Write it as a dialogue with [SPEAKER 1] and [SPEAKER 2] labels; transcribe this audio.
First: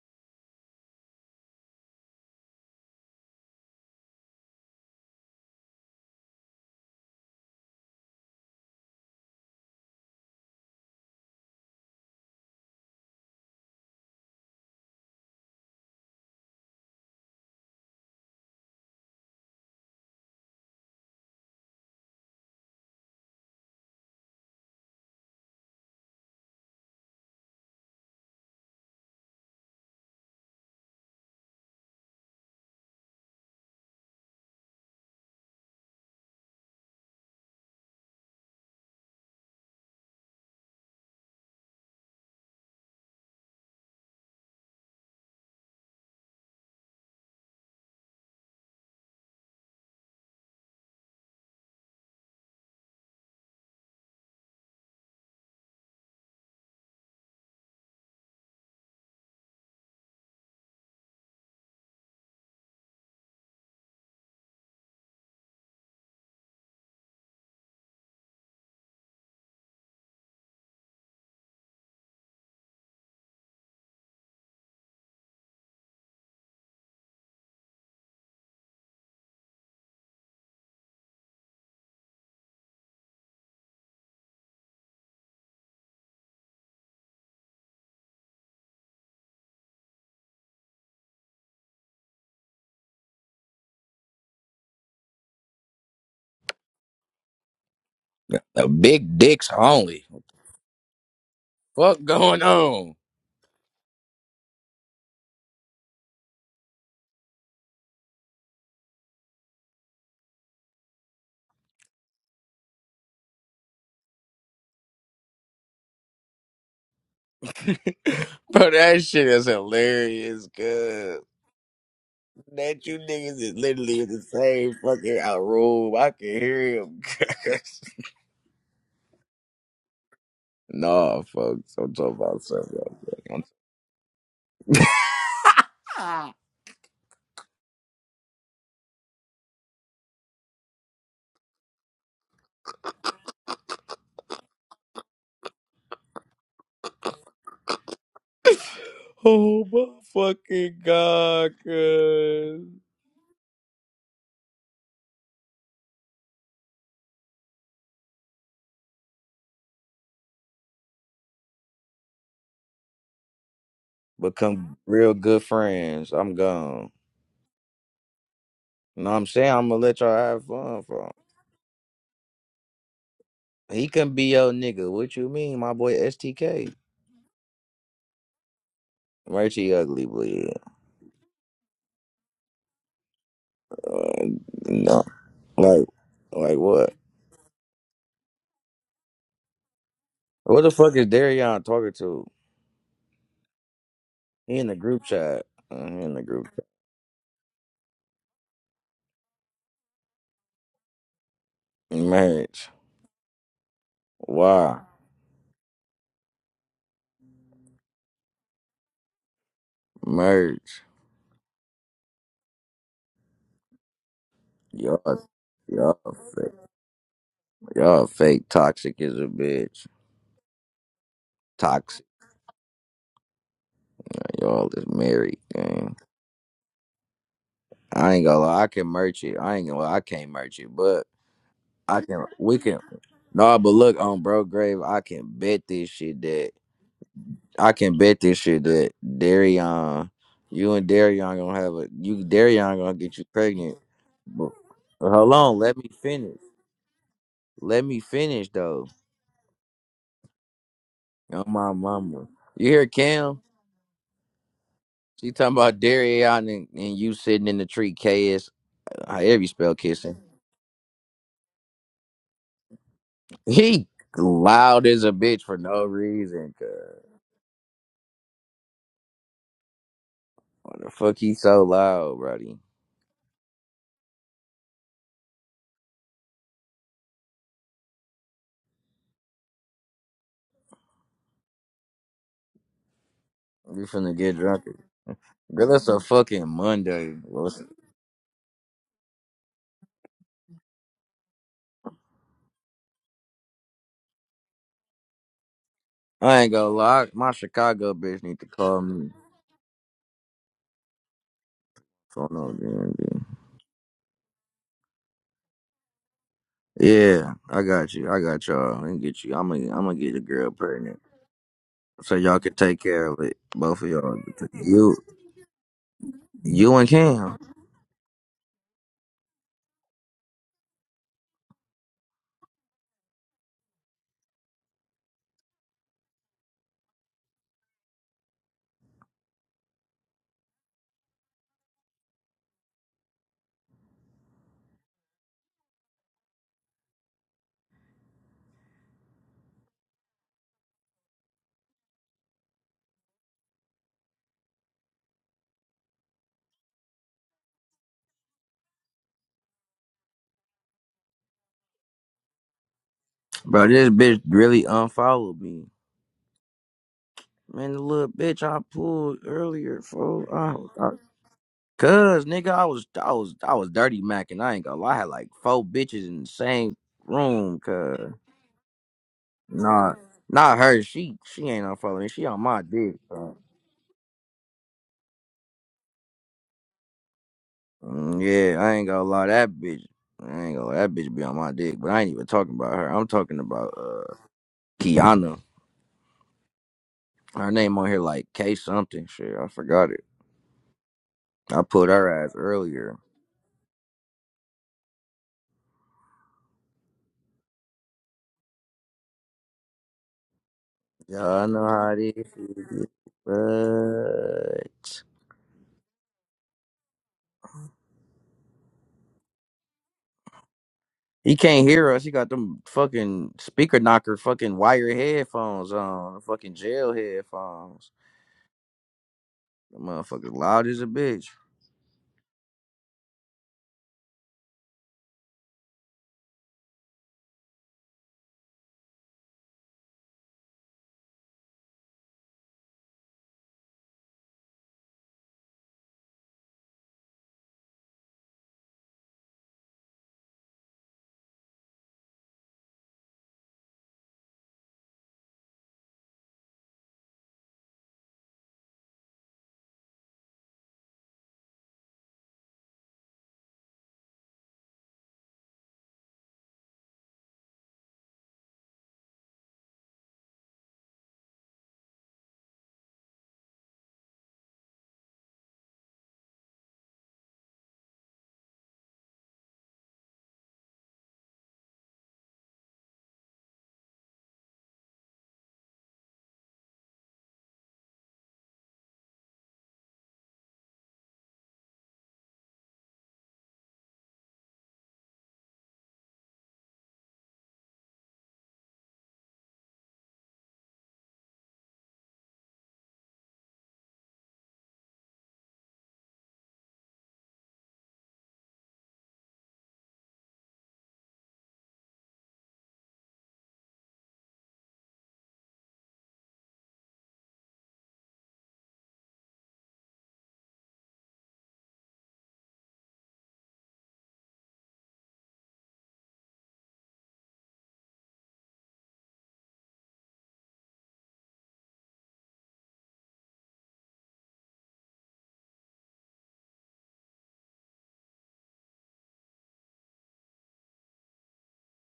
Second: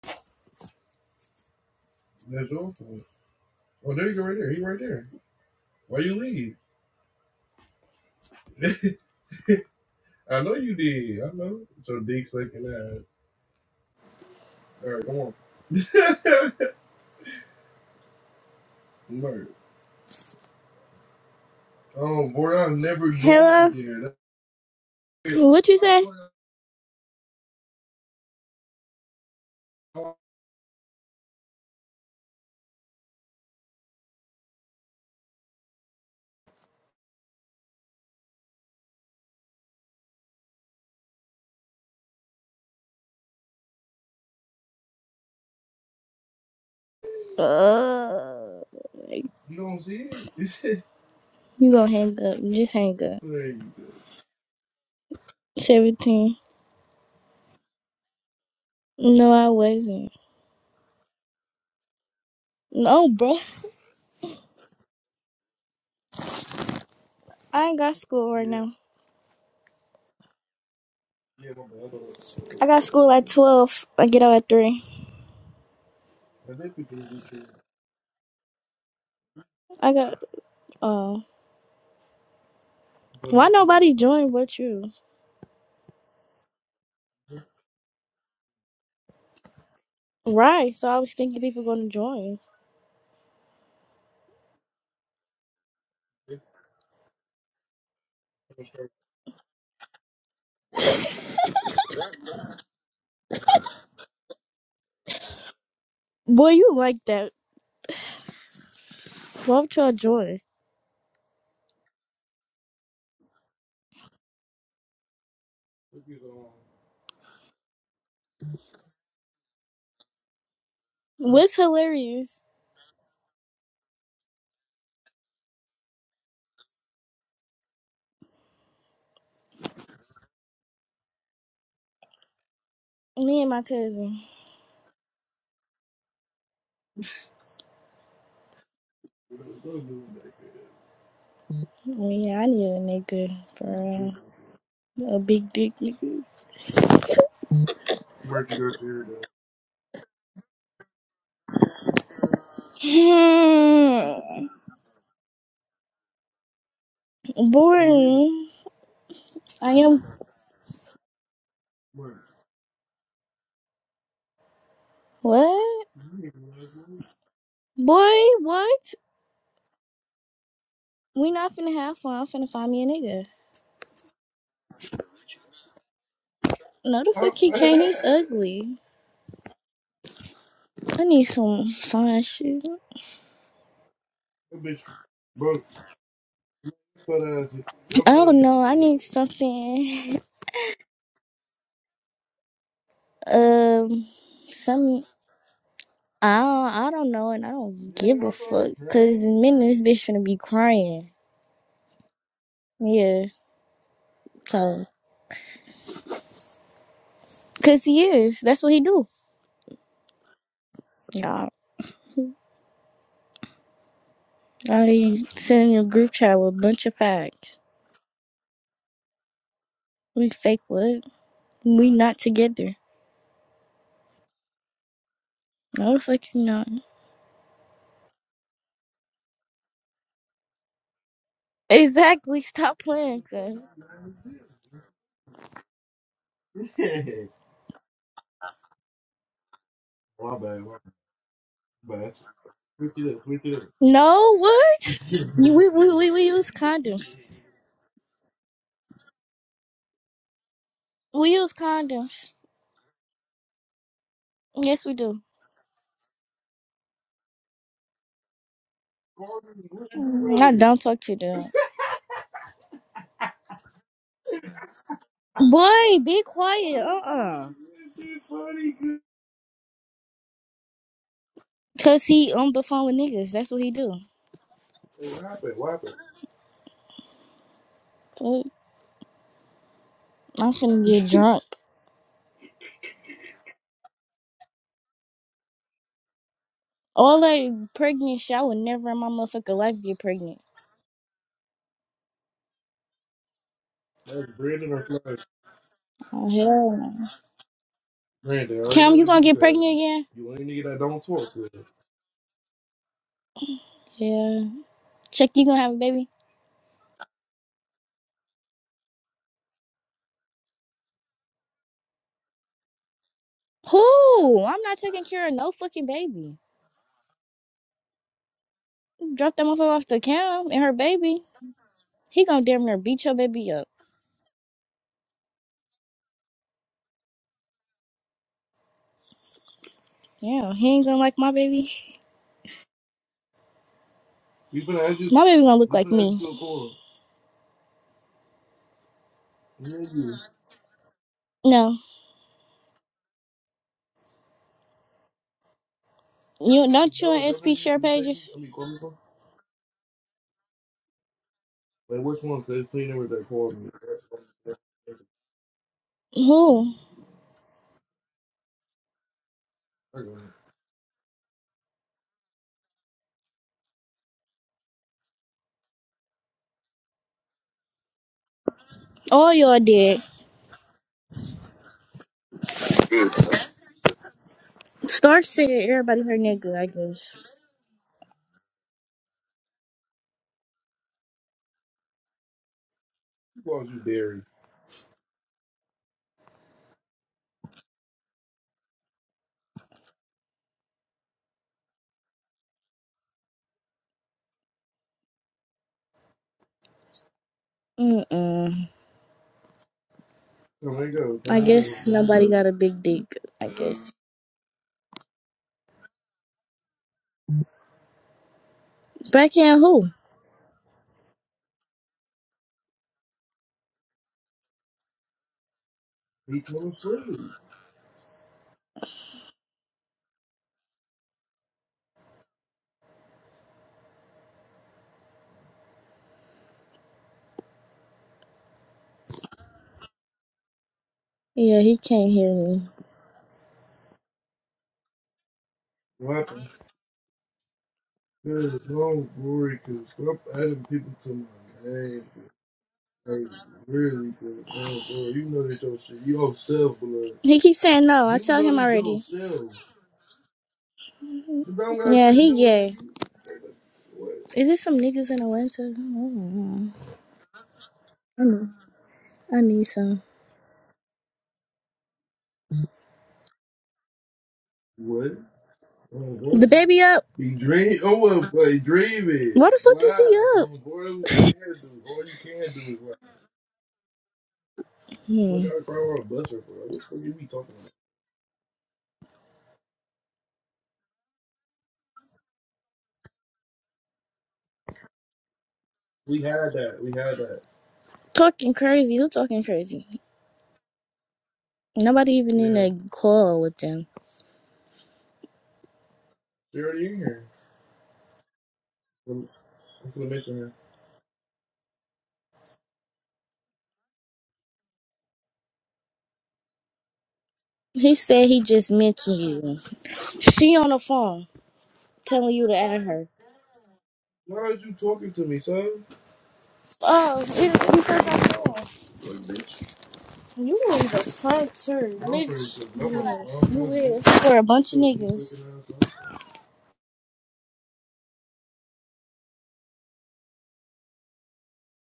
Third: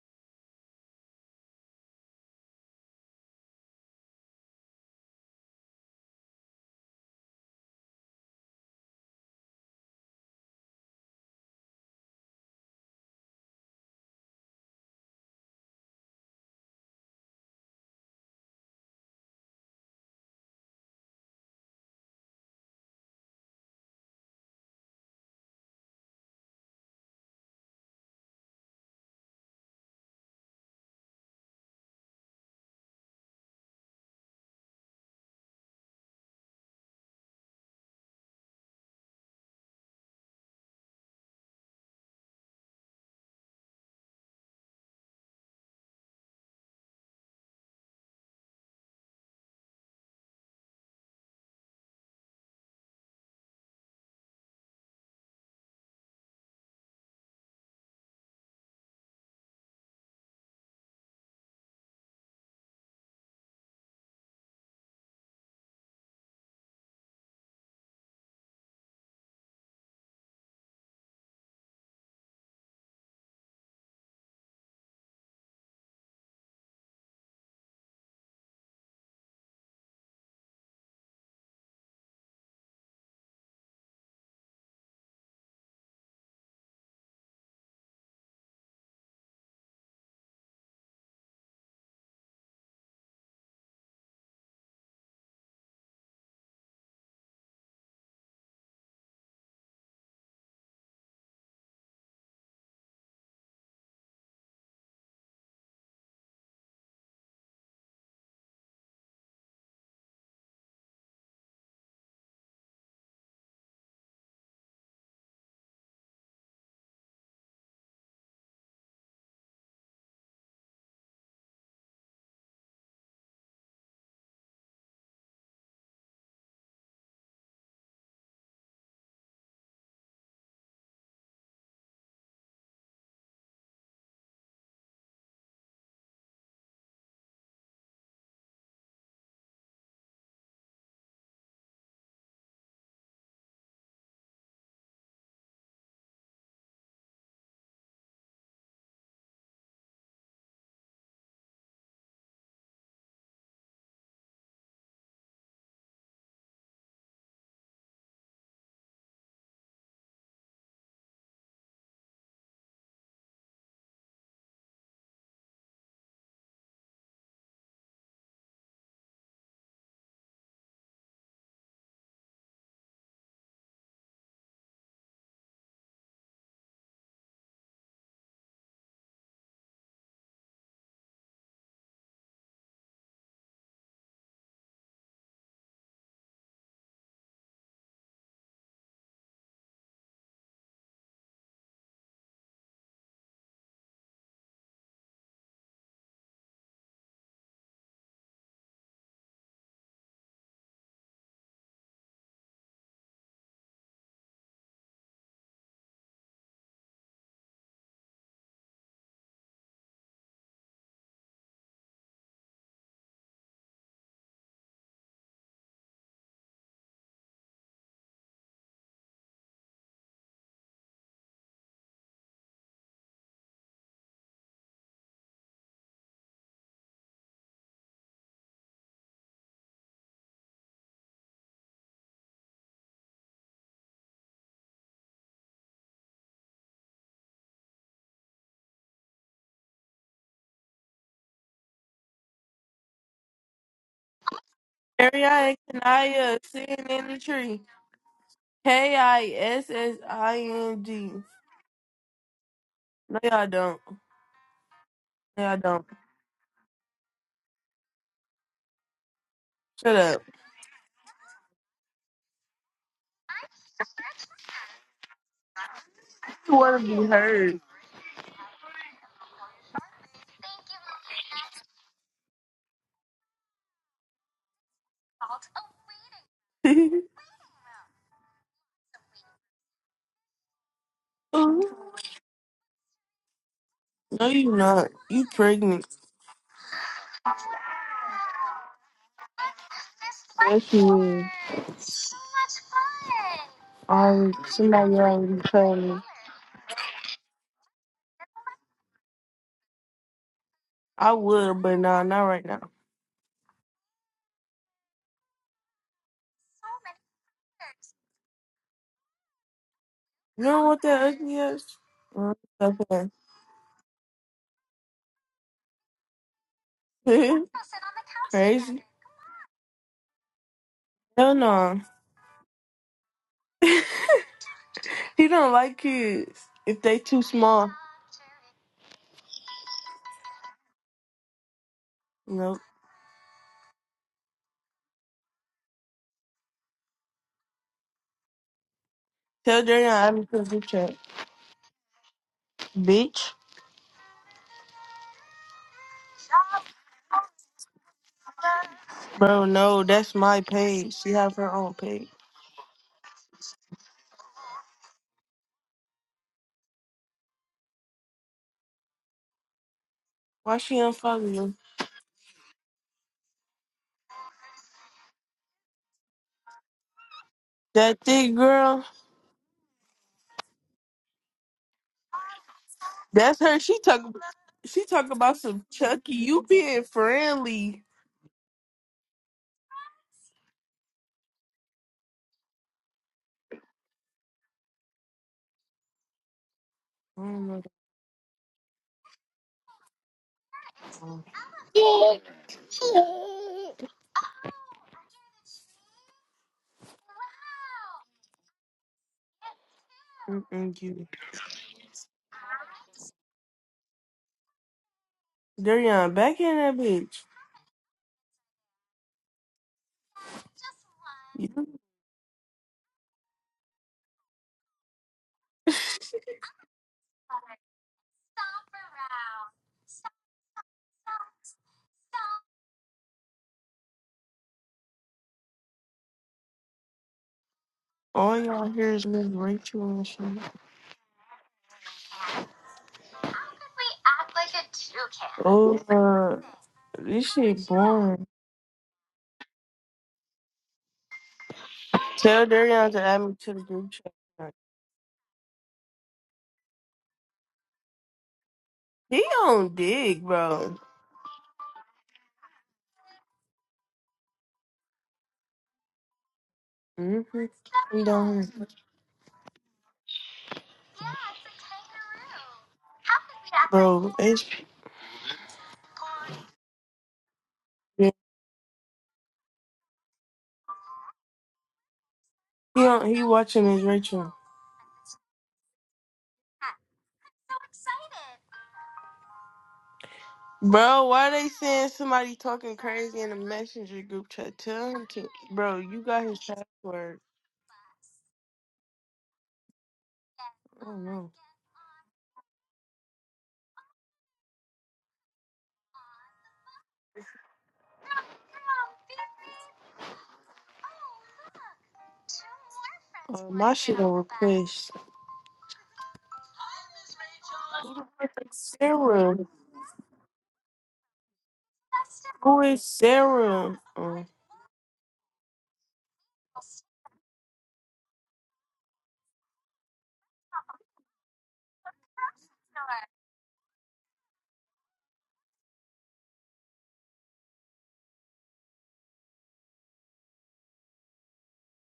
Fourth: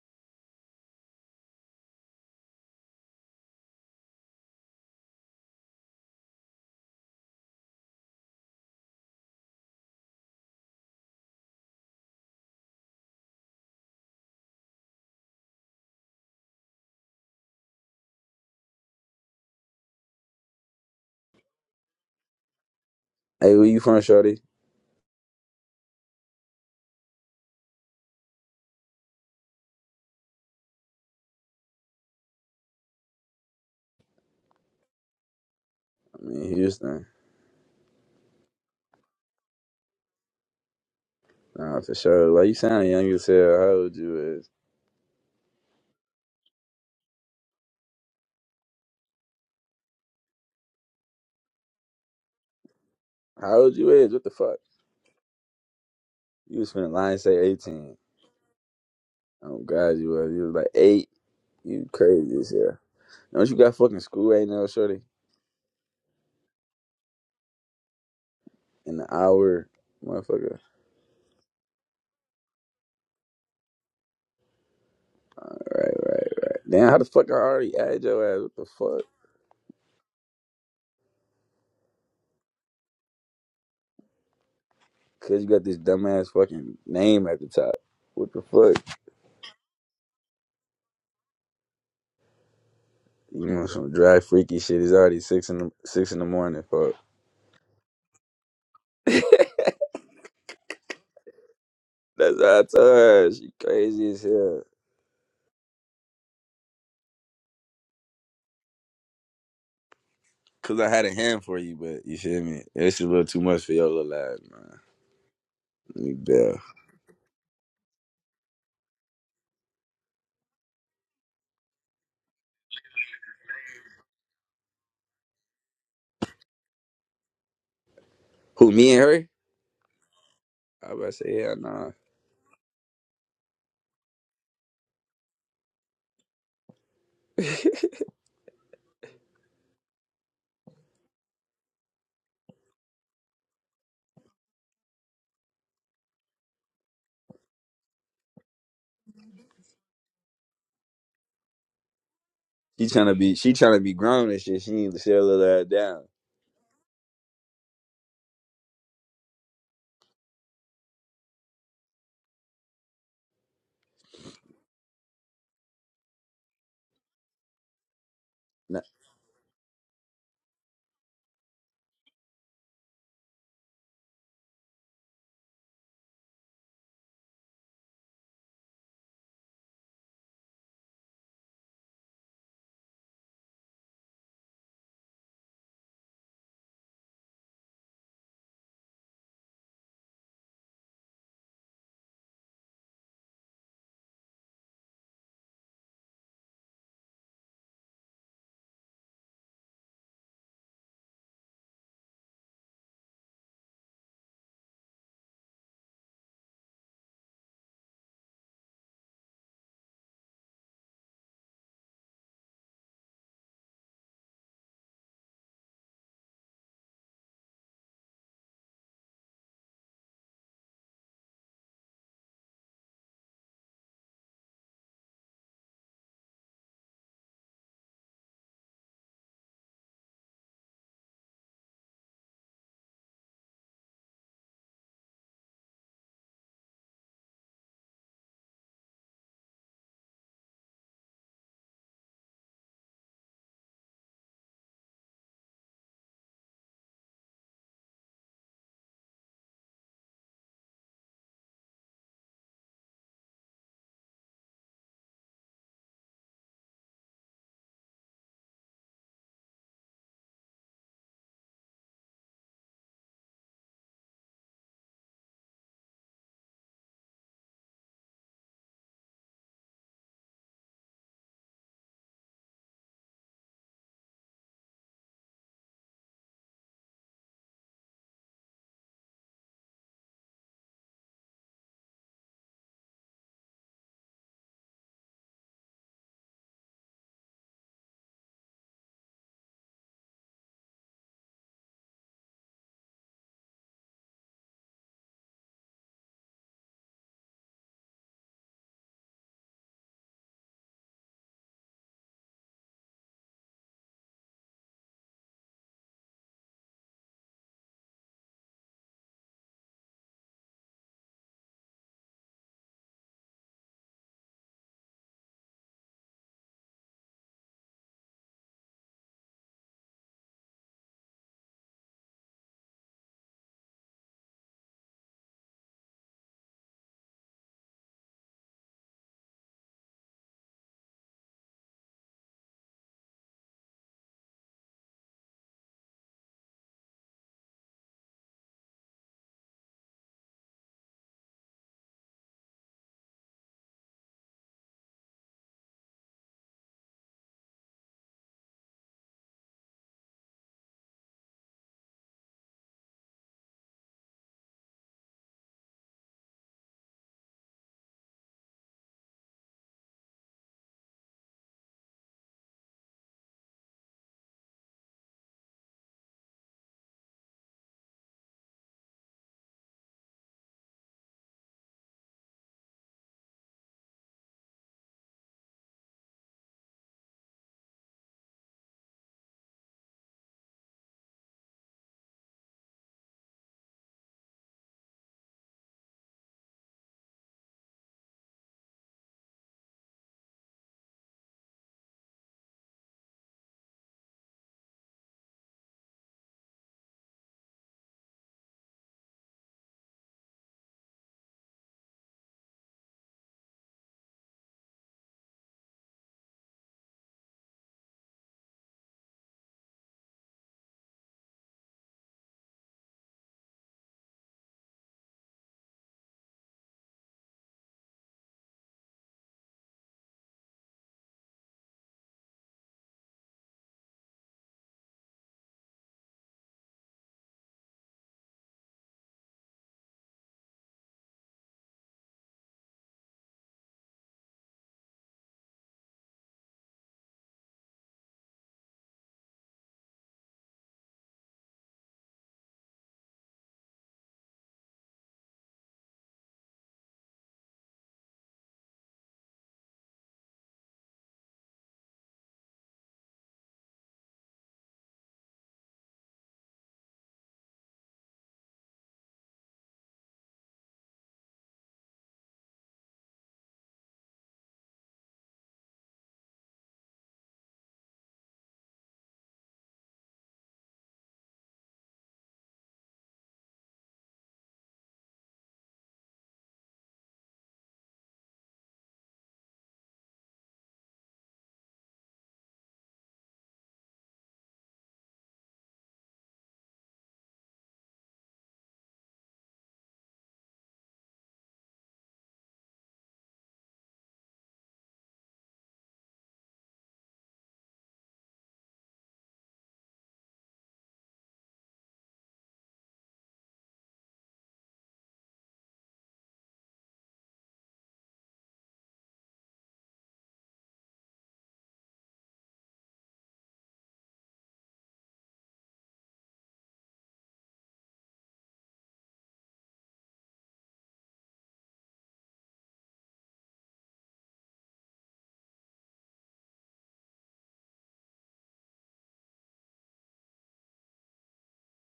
[SPEAKER 1] Hey,
[SPEAKER 2] Hello?
[SPEAKER 1] where you from, Shorty?
[SPEAKER 2] What you say?
[SPEAKER 1] I mean, Houston. Nah, for sure. Why you sounding young as hell? How old you is?
[SPEAKER 2] Uh, you gonna hang up. Just hang up.
[SPEAKER 1] How old you is? What the fuck?
[SPEAKER 2] 17.
[SPEAKER 1] You was finna lie and say 18.
[SPEAKER 2] No, I
[SPEAKER 1] Oh, God, you
[SPEAKER 2] wasn't.
[SPEAKER 1] was. You was like 8. You crazy as hell.
[SPEAKER 2] No, bruh.
[SPEAKER 1] Don't you got fucking school right now, Shorty?
[SPEAKER 2] I ain't got school right now.
[SPEAKER 1] In an hour, motherfucker.
[SPEAKER 2] I got school at 12. I get out at 3.
[SPEAKER 1] Right, right, right. Damn, how the fuck I already added your ass? What the fuck?
[SPEAKER 2] I got, oh. Why nobody joined but you?
[SPEAKER 1] Cause you got this dumbass fucking name at the top. What the fuck?
[SPEAKER 2] Right, so I was thinking people gonna join.
[SPEAKER 1] You want some dry freaky shit? It's already six in the six in the morning, fuck.
[SPEAKER 3] The big dicks only. What
[SPEAKER 1] That's
[SPEAKER 3] going
[SPEAKER 1] how I told
[SPEAKER 3] on?
[SPEAKER 1] her. She crazy as hell.
[SPEAKER 2] Boy, you like that. Why would y'all join?
[SPEAKER 1] Cause I had a hand for you, but you feel me? It's a little too much for your little ass, man. Let me bail.
[SPEAKER 3] Bro, that shit is hilarious, cuz.
[SPEAKER 2] What's hilarious?
[SPEAKER 3] That you niggas is literally in the same fucking out room. I can hear him, cuz.
[SPEAKER 1] Who, me and her? I about to
[SPEAKER 3] Nah,
[SPEAKER 1] say, yeah,
[SPEAKER 3] folks.
[SPEAKER 1] nah.
[SPEAKER 3] I'm talking about something. else,
[SPEAKER 2] Me
[SPEAKER 3] man.
[SPEAKER 2] and my cousin.
[SPEAKER 3] I'm-
[SPEAKER 2] Well, yeah, I need a nigga, for real. A big dick nigga.
[SPEAKER 3] Oh, my fucking God, cuz.
[SPEAKER 1] She trying to be she trying to be grown and
[SPEAKER 2] Hmm.
[SPEAKER 1] shit. She need to sit her little ass down.
[SPEAKER 2] Boring. I am
[SPEAKER 3] Become real good
[SPEAKER 2] what?
[SPEAKER 3] friends. I'm gone.
[SPEAKER 2] Boy,
[SPEAKER 1] Nah,
[SPEAKER 2] what?
[SPEAKER 3] You know what I'm saying? I'm gonna let y'all have fun, bro.
[SPEAKER 2] We not finna have fun. I'm finna find me a nigga.
[SPEAKER 3] He can be your nigga. What you mean, my boy STK?
[SPEAKER 2] No, the fuck he can't. He's ugly.
[SPEAKER 3] Richie ugly, but
[SPEAKER 2] I need some fine shit.
[SPEAKER 3] no, like, like what?
[SPEAKER 2] I don't know. I need something.
[SPEAKER 3] What the fuck is Darion talking to?
[SPEAKER 2] Um,
[SPEAKER 3] He in the
[SPEAKER 2] some.
[SPEAKER 3] group chat. Uh, He in the
[SPEAKER 2] I
[SPEAKER 3] group
[SPEAKER 2] don't, I don't know, and I don't give a fuck. Cause the minute this bitch finna be crying.
[SPEAKER 3] chat. Merge.
[SPEAKER 2] Yeah.
[SPEAKER 3] Why?
[SPEAKER 2] So, cause he is. That's what he do.
[SPEAKER 3] Merch, Y'all,
[SPEAKER 2] I sent in a
[SPEAKER 3] y'all,
[SPEAKER 2] group chat with
[SPEAKER 3] fake,
[SPEAKER 2] a bunch of facts.
[SPEAKER 3] y'all fake toxic is a bitch.
[SPEAKER 2] We fake what? We
[SPEAKER 3] Toxic.
[SPEAKER 2] not together.
[SPEAKER 3] Y'all is married. Gang.
[SPEAKER 2] No, fuck you not.
[SPEAKER 3] I ain't gonna lie. I can merch it. I ain't gonna. Lie, I can't merch it, but I can.
[SPEAKER 2] Exactly.
[SPEAKER 3] We
[SPEAKER 2] Stop
[SPEAKER 3] can.
[SPEAKER 2] playing,
[SPEAKER 3] No,
[SPEAKER 2] cuz.
[SPEAKER 3] but look on bro grave. I can bet this shit that. I can bet this shit that Darion, you and Darion gonna have a you Darion gonna get you pregnant.
[SPEAKER 2] No,
[SPEAKER 3] But
[SPEAKER 2] what?
[SPEAKER 3] but hold
[SPEAKER 2] You-
[SPEAKER 4] Ariana
[SPEAKER 3] on,
[SPEAKER 2] We,
[SPEAKER 3] let me
[SPEAKER 2] we, we, we
[SPEAKER 3] finish.
[SPEAKER 4] Kanaya
[SPEAKER 2] use
[SPEAKER 4] sitting in
[SPEAKER 2] condoms.
[SPEAKER 4] the tree.
[SPEAKER 3] Let me finish though.
[SPEAKER 4] K I S S I N G.
[SPEAKER 2] We
[SPEAKER 3] Oh
[SPEAKER 2] use
[SPEAKER 3] my mama,
[SPEAKER 2] condoms.
[SPEAKER 3] you hear
[SPEAKER 4] No,
[SPEAKER 3] Cam?
[SPEAKER 4] y'all don't.
[SPEAKER 2] Yes, we do.
[SPEAKER 3] She
[SPEAKER 4] No,
[SPEAKER 3] talking
[SPEAKER 4] y'all
[SPEAKER 3] about
[SPEAKER 4] don't.
[SPEAKER 3] Darion and, and you sitting in the tree. KS, however you spell
[SPEAKER 4] Shut
[SPEAKER 3] kissing.
[SPEAKER 4] up.
[SPEAKER 2] I don't talk to them.
[SPEAKER 3] He loud as a bitch for no
[SPEAKER 2] Boy, be
[SPEAKER 3] reason.
[SPEAKER 2] quiet.
[SPEAKER 3] Cause
[SPEAKER 2] Uh-uh.
[SPEAKER 3] what the fuck he so
[SPEAKER 2] Cause
[SPEAKER 3] loud,
[SPEAKER 2] he on
[SPEAKER 3] Brody?
[SPEAKER 2] the phone with niggas. That's what he do. Well, I'm finna get drunk.
[SPEAKER 4] no,
[SPEAKER 3] We finna get
[SPEAKER 4] you
[SPEAKER 3] drunk.
[SPEAKER 4] not. You
[SPEAKER 3] Girl,
[SPEAKER 4] pregnant.
[SPEAKER 3] it's a fucking Monday.
[SPEAKER 2] All that pregnant shit, I would never in my motherfucking life get pregnant.
[SPEAKER 4] Yes, you is. Already, somebody already told me.
[SPEAKER 2] Oh,
[SPEAKER 3] I ain't gonna
[SPEAKER 2] hell no.
[SPEAKER 3] lie. My Chicago bitch need to call
[SPEAKER 2] Cam, you
[SPEAKER 3] me.
[SPEAKER 2] gonna get pregnant again?
[SPEAKER 4] I would, but nah, not
[SPEAKER 3] Phone
[SPEAKER 4] right
[SPEAKER 3] on
[SPEAKER 4] now.
[SPEAKER 3] DMV.
[SPEAKER 2] Yeah. Check, you gonna have a baby?
[SPEAKER 3] Yeah, I got you. I got y'all. I can get you. I'm gonna, I'm gonna get the
[SPEAKER 4] You
[SPEAKER 3] girl
[SPEAKER 4] don't want
[SPEAKER 3] pregnant
[SPEAKER 4] that ugly ass?
[SPEAKER 3] so
[SPEAKER 4] Mm,
[SPEAKER 3] y'all can take care
[SPEAKER 4] Okay.
[SPEAKER 3] of it. Both of y'all.
[SPEAKER 2] Who?
[SPEAKER 3] Because
[SPEAKER 2] I'm not
[SPEAKER 3] You,
[SPEAKER 2] taking care of no fucking baby.
[SPEAKER 3] you and Cam,
[SPEAKER 4] Crazy.
[SPEAKER 2] Drop that motherfucker off to Cam and her baby.
[SPEAKER 4] Hell no.
[SPEAKER 2] He gonna damn near beat your baby up.
[SPEAKER 4] he don't like kids if they too small.
[SPEAKER 2] Yeah, he ain't gonna like my baby.
[SPEAKER 4] Nope.
[SPEAKER 2] My baby gonna look like me. you
[SPEAKER 4] Tell Darian I'm in the group chat.
[SPEAKER 2] No.
[SPEAKER 4] Bitch.
[SPEAKER 2] You don't you and SP share pages?
[SPEAKER 4] Bro, no, that's my page. She have her own page.
[SPEAKER 3] bro. This bitch really unfollowed me.
[SPEAKER 2] Who?
[SPEAKER 3] Man, the little bitch I pulled earlier, fool. I,
[SPEAKER 4] Why she
[SPEAKER 3] I,
[SPEAKER 4] unfollow you?
[SPEAKER 3] Cause nigga, I was, I was, I was dirty macking. I ain't gonna lie. I had like four bitches in the same room,
[SPEAKER 4] That
[SPEAKER 3] cuz.
[SPEAKER 4] thick girl.
[SPEAKER 2] All y'all
[SPEAKER 3] Nah,
[SPEAKER 2] did.
[SPEAKER 3] not her. She she ain't unfollowing. me. She on my dick. bro.
[SPEAKER 4] That's her. She talk. She talk
[SPEAKER 2] Star
[SPEAKER 4] about
[SPEAKER 2] said
[SPEAKER 4] some
[SPEAKER 2] everybody
[SPEAKER 4] Chucky.
[SPEAKER 2] her
[SPEAKER 4] You
[SPEAKER 2] nigga, I
[SPEAKER 4] being
[SPEAKER 2] guess.
[SPEAKER 4] friendly.
[SPEAKER 3] Mm, yeah, I ain't gonna lie, that bitch. I ain't gonna lie, that bitch be on my dick, but I ain't even talking about her. I'm talking about uh Kiana.
[SPEAKER 4] I don't
[SPEAKER 3] Her
[SPEAKER 4] know that
[SPEAKER 3] name on here like K something shit. I forgot it.
[SPEAKER 4] song.
[SPEAKER 3] I put her ass earlier.
[SPEAKER 2] Mm-mm.
[SPEAKER 4] Mm-mm, you.
[SPEAKER 2] I
[SPEAKER 3] Y'all know
[SPEAKER 2] guess
[SPEAKER 3] how this
[SPEAKER 2] nobody got a big
[SPEAKER 3] is,
[SPEAKER 2] dick, I guess.
[SPEAKER 3] but
[SPEAKER 4] Darian, back in that bitch.
[SPEAKER 2] Backhand who?
[SPEAKER 3] he can't
[SPEAKER 4] You-
[SPEAKER 3] hear us. He got them fucking speaker knocker, fucking wire headphones on, fucking jail headphones. The motherfucker loud as a bitch.
[SPEAKER 4] All y'all hear is Miss Rachel and shit.
[SPEAKER 2] Yeah, he can't hear me.
[SPEAKER 4] Oh, uh, this shit boring. Tell Darian to add me to the group chat.
[SPEAKER 2] He keeps saying no. I tell him already.
[SPEAKER 4] He don't dig, bro.
[SPEAKER 2] Yeah, he gay. Is there some niggas in Atlanta? Mm,
[SPEAKER 4] Mm-hmm. He don't.
[SPEAKER 2] I need some.
[SPEAKER 4] Bro, it's
[SPEAKER 2] the baby up? He dream. Oh,
[SPEAKER 4] he
[SPEAKER 2] well, play dreaming. Why the fuck is he up?
[SPEAKER 4] on, he watching his Rachel.
[SPEAKER 2] Hmm.
[SPEAKER 4] Bro, why they saying somebody talking crazy in the messenger group chat? Tell him to bro, you got his password.
[SPEAKER 2] Talking crazy. Who talking crazy?
[SPEAKER 4] I don't know.
[SPEAKER 2] Nobody even in a call with them.
[SPEAKER 4] Uh, my shit on replaced.
[SPEAKER 2] He
[SPEAKER 4] Who the
[SPEAKER 2] said
[SPEAKER 4] fuck
[SPEAKER 2] he
[SPEAKER 4] is
[SPEAKER 2] just mentioned
[SPEAKER 4] Sarah?
[SPEAKER 2] you. She on the phone telling you to
[SPEAKER 4] Who
[SPEAKER 2] add
[SPEAKER 4] is
[SPEAKER 2] her.
[SPEAKER 4] Sarah? Oh.
[SPEAKER 2] Oh, you you forgot more. You is a planter, bitch. You is. You is. For a bunch of niggas.